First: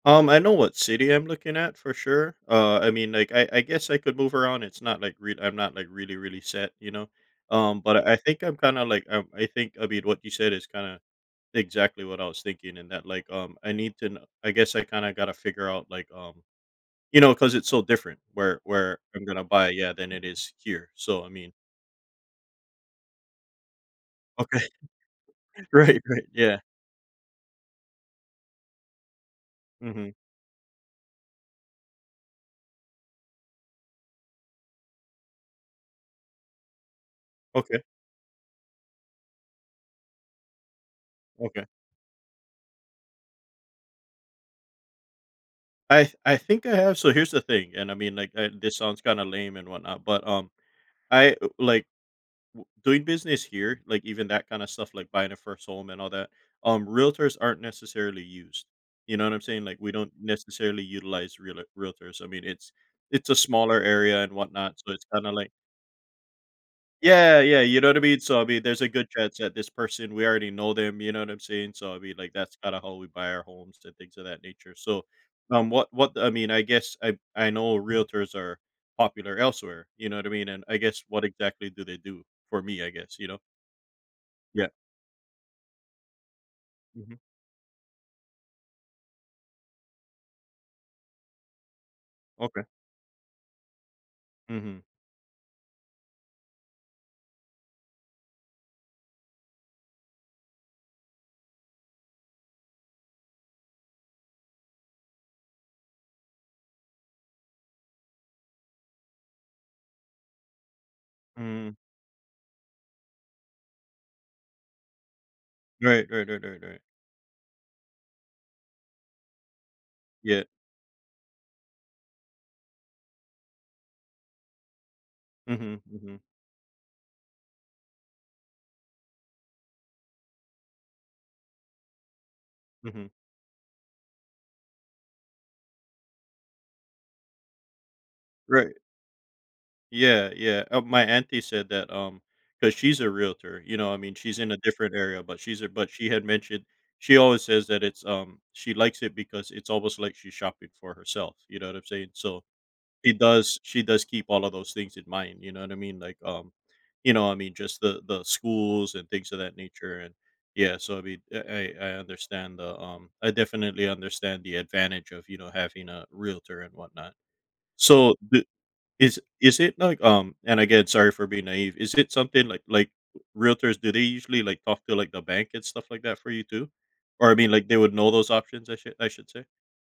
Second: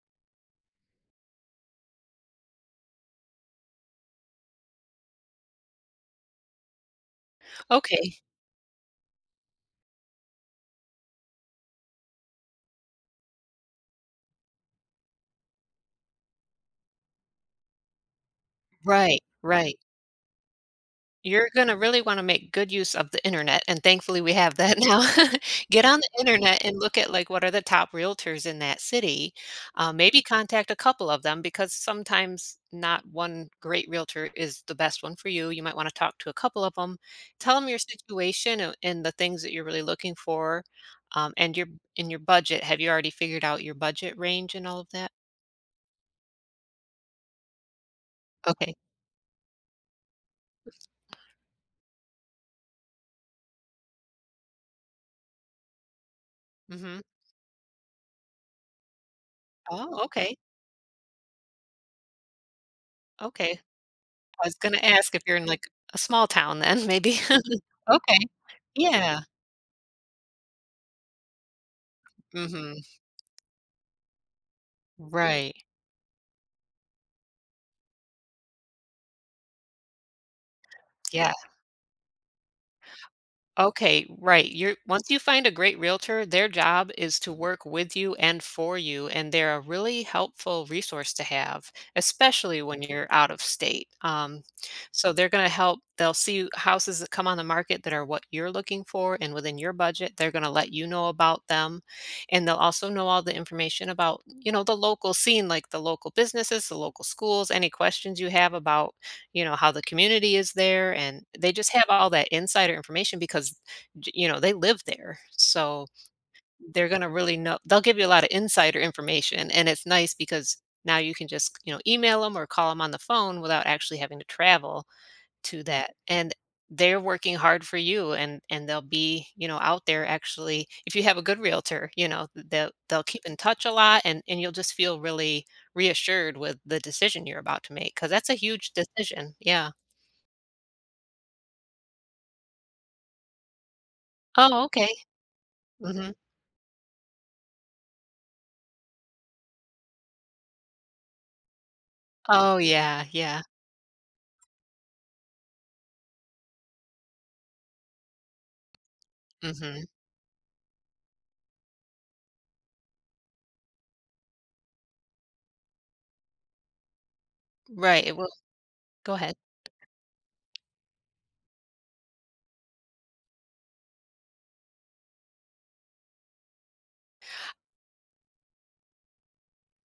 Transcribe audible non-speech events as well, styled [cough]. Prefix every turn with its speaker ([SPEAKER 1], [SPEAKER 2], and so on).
[SPEAKER 1] Um, I know what city I'm looking at for sure, uh, I mean, like, I I guess I could move around, it's not like rea I'm not really, really set, you know, um, but I
[SPEAKER 2] Okay.
[SPEAKER 1] think I'm kinda, like, um, I think a bit what you said is kinda, exactly what I was thinking, and that, like, um, I need to kno I guess I kinda gotta figure out, like, um, you know, 'cause it's so different where where
[SPEAKER 2] Right,
[SPEAKER 1] I'm gonna buy
[SPEAKER 2] right.
[SPEAKER 1] yeah, than it is here, so, I
[SPEAKER 2] You're
[SPEAKER 1] mean
[SPEAKER 2] gonna really wanna make good use of the internet, and, thankfully, we have
[SPEAKER 1] Okay,
[SPEAKER 2] that now. [laughs]
[SPEAKER 1] [chuckles]
[SPEAKER 2] Get on
[SPEAKER 1] right,
[SPEAKER 2] the
[SPEAKER 1] right, yeah.
[SPEAKER 2] internet and look at, like, what are the top realtors in that city, um,
[SPEAKER 1] Mhm.
[SPEAKER 2] maybe contact a couple of them because sometimes not one great realtor is the best one for you, you might wanna talk to a couple of 'em. Tell 'em your
[SPEAKER 1] Okay.
[SPEAKER 2] situation oh and the things that you're really looking for, um, and
[SPEAKER 1] Okay.
[SPEAKER 2] your and your budget. Have you already figured out your budget range and all of that?
[SPEAKER 1] I th I think I have so, here's the thing and I mean, like and,
[SPEAKER 2] Okay.
[SPEAKER 1] this sounds kinda lame, and whatnot, but, um, I, uh, like, w doing business here, like, even that kinda stuff, like, buying a first home and all that, um,
[SPEAKER 2] Mhm.
[SPEAKER 1] realtors aren't necessarily used, you know what I'm saying, like, we
[SPEAKER 2] Oh,
[SPEAKER 1] don't
[SPEAKER 2] okay.
[SPEAKER 1] necessarily utilize realer realtors, I mean, it's it's a
[SPEAKER 2] Okay,
[SPEAKER 1] smaller area and
[SPEAKER 2] I was gonna
[SPEAKER 1] whatnot, so it's
[SPEAKER 2] ask if
[SPEAKER 1] kinda
[SPEAKER 2] you're in,
[SPEAKER 1] like
[SPEAKER 2] like, a small town then maybe
[SPEAKER 1] Yeah, yeah,
[SPEAKER 2] [chuckles]
[SPEAKER 1] you know what I
[SPEAKER 2] Okay,
[SPEAKER 1] mean, so I mean, there's a good
[SPEAKER 2] yeah.
[SPEAKER 1] chance that this person we already know them, you know, what I'm saying, so, I mean, like, that's kinda
[SPEAKER 2] Mhm.
[SPEAKER 1] how we buy our homes and things of that nature, so,
[SPEAKER 2] Right.
[SPEAKER 1] um, what what I mean, I guess I I know realtors are popular elsewhere, you know what I mean, and I guess what
[SPEAKER 2] Yeah.
[SPEAKER 1] exactly do they do for me, I guess, you know.
[SPEAKER 2] Okay, right,
[SPEAKER 1] Yeah.
[SPEAKER 2] you're once you find a great realtor, their job
[SPEAKER 1] Mhm.
[SPEAKER 2] is to work with you, and for you, and they're a really helpful resource to have, especially
[SPEAKER 1] Okay.
[SPEAKER 2] when you're out of state, um,
[SPEAKER 1] Mhm.
[SPEAKER 2] so, they're gonna help they'll see you houses that come on the market that are what you're looking for and within your budget, they're gonna let you know about them, and they'll also know all the information about, you know, the local scene, like, the local businesses, the local schools, any questions you have about, you know, how the community is there, and they
[SPEAKER 1] Mm.
[SPEAKER 2] just have all that insider information because, j you know, they live there, so
[SPEAKER 1] Right, right, right, right, right.
[SPEAKER 2] they're gonna really know they'll give you a lotta insider information, and it's nice
[SPEAKER 1] Yeah.
[SPEAKER 2] because now you can just c you know, email 'em or call 'em on the phone without actually having to travel to
[SPEAKER 1] Mhm,
[SPEAKER 2] that
[SPEAKER 1] mhm.
[SPEAKER 2] and they're working hard for you, and and they'll be, you know, out there actually If you have a good realtor, you know, th they'll they'll
[SPEAKER 1] Mhm.
[SPEAKER 2] keep in touch a lot, and and you'll just feel really reassured with the decision you're about to make, 'cause that's a huge
[SPEAKER 1] Right.
[SPEAKER 2] decision, yeah.
[SPEAKER 1] Yeah, yeah, uh, my auntie said that, um 'cause she's a realtor, you know, I mean, she's in a
[SPEAKER 2] Oh, okay.
[SPEAKER 1] different area, but she's a but she
[SPEAKER 2] Mhm.
[SPEAKER 1] had mentioned she always says that it's, um she likes it because it's almost like she's shopping for herself, you know what I'm saying, so
[SPEAKER 2] Oh, yeah,
[SPEAKER 1] she
[SPEAKER 2] yeah.
[SPEAKER 1] does she does keep all of those things in mind, you know what I mean, like, um, you know, I mean, just the the schools and things of that
[SPEAKER 2] Mhm.
[SPEAKER 1] nature, and, yeah, so, I mean, I I I understand the, um I definitely understand the advantage of, you know, having a realtor and whatnot,
[SPEAKER 2] Right,
[SPEAKER 1] so
[SPEAKER 2] it will
[SPEAKER 1] the
[SPEAKER 2] Go
[SPEAKER 1] is
[SPEAKER 2] ahead.
[SPEAKER 1] is it like, um and again, sorry for being naive, is it something like like realtors, do they usually, like, talk to, like, the bank and stuff like that for you, too, or I mean, like, they would know those options I should I should say.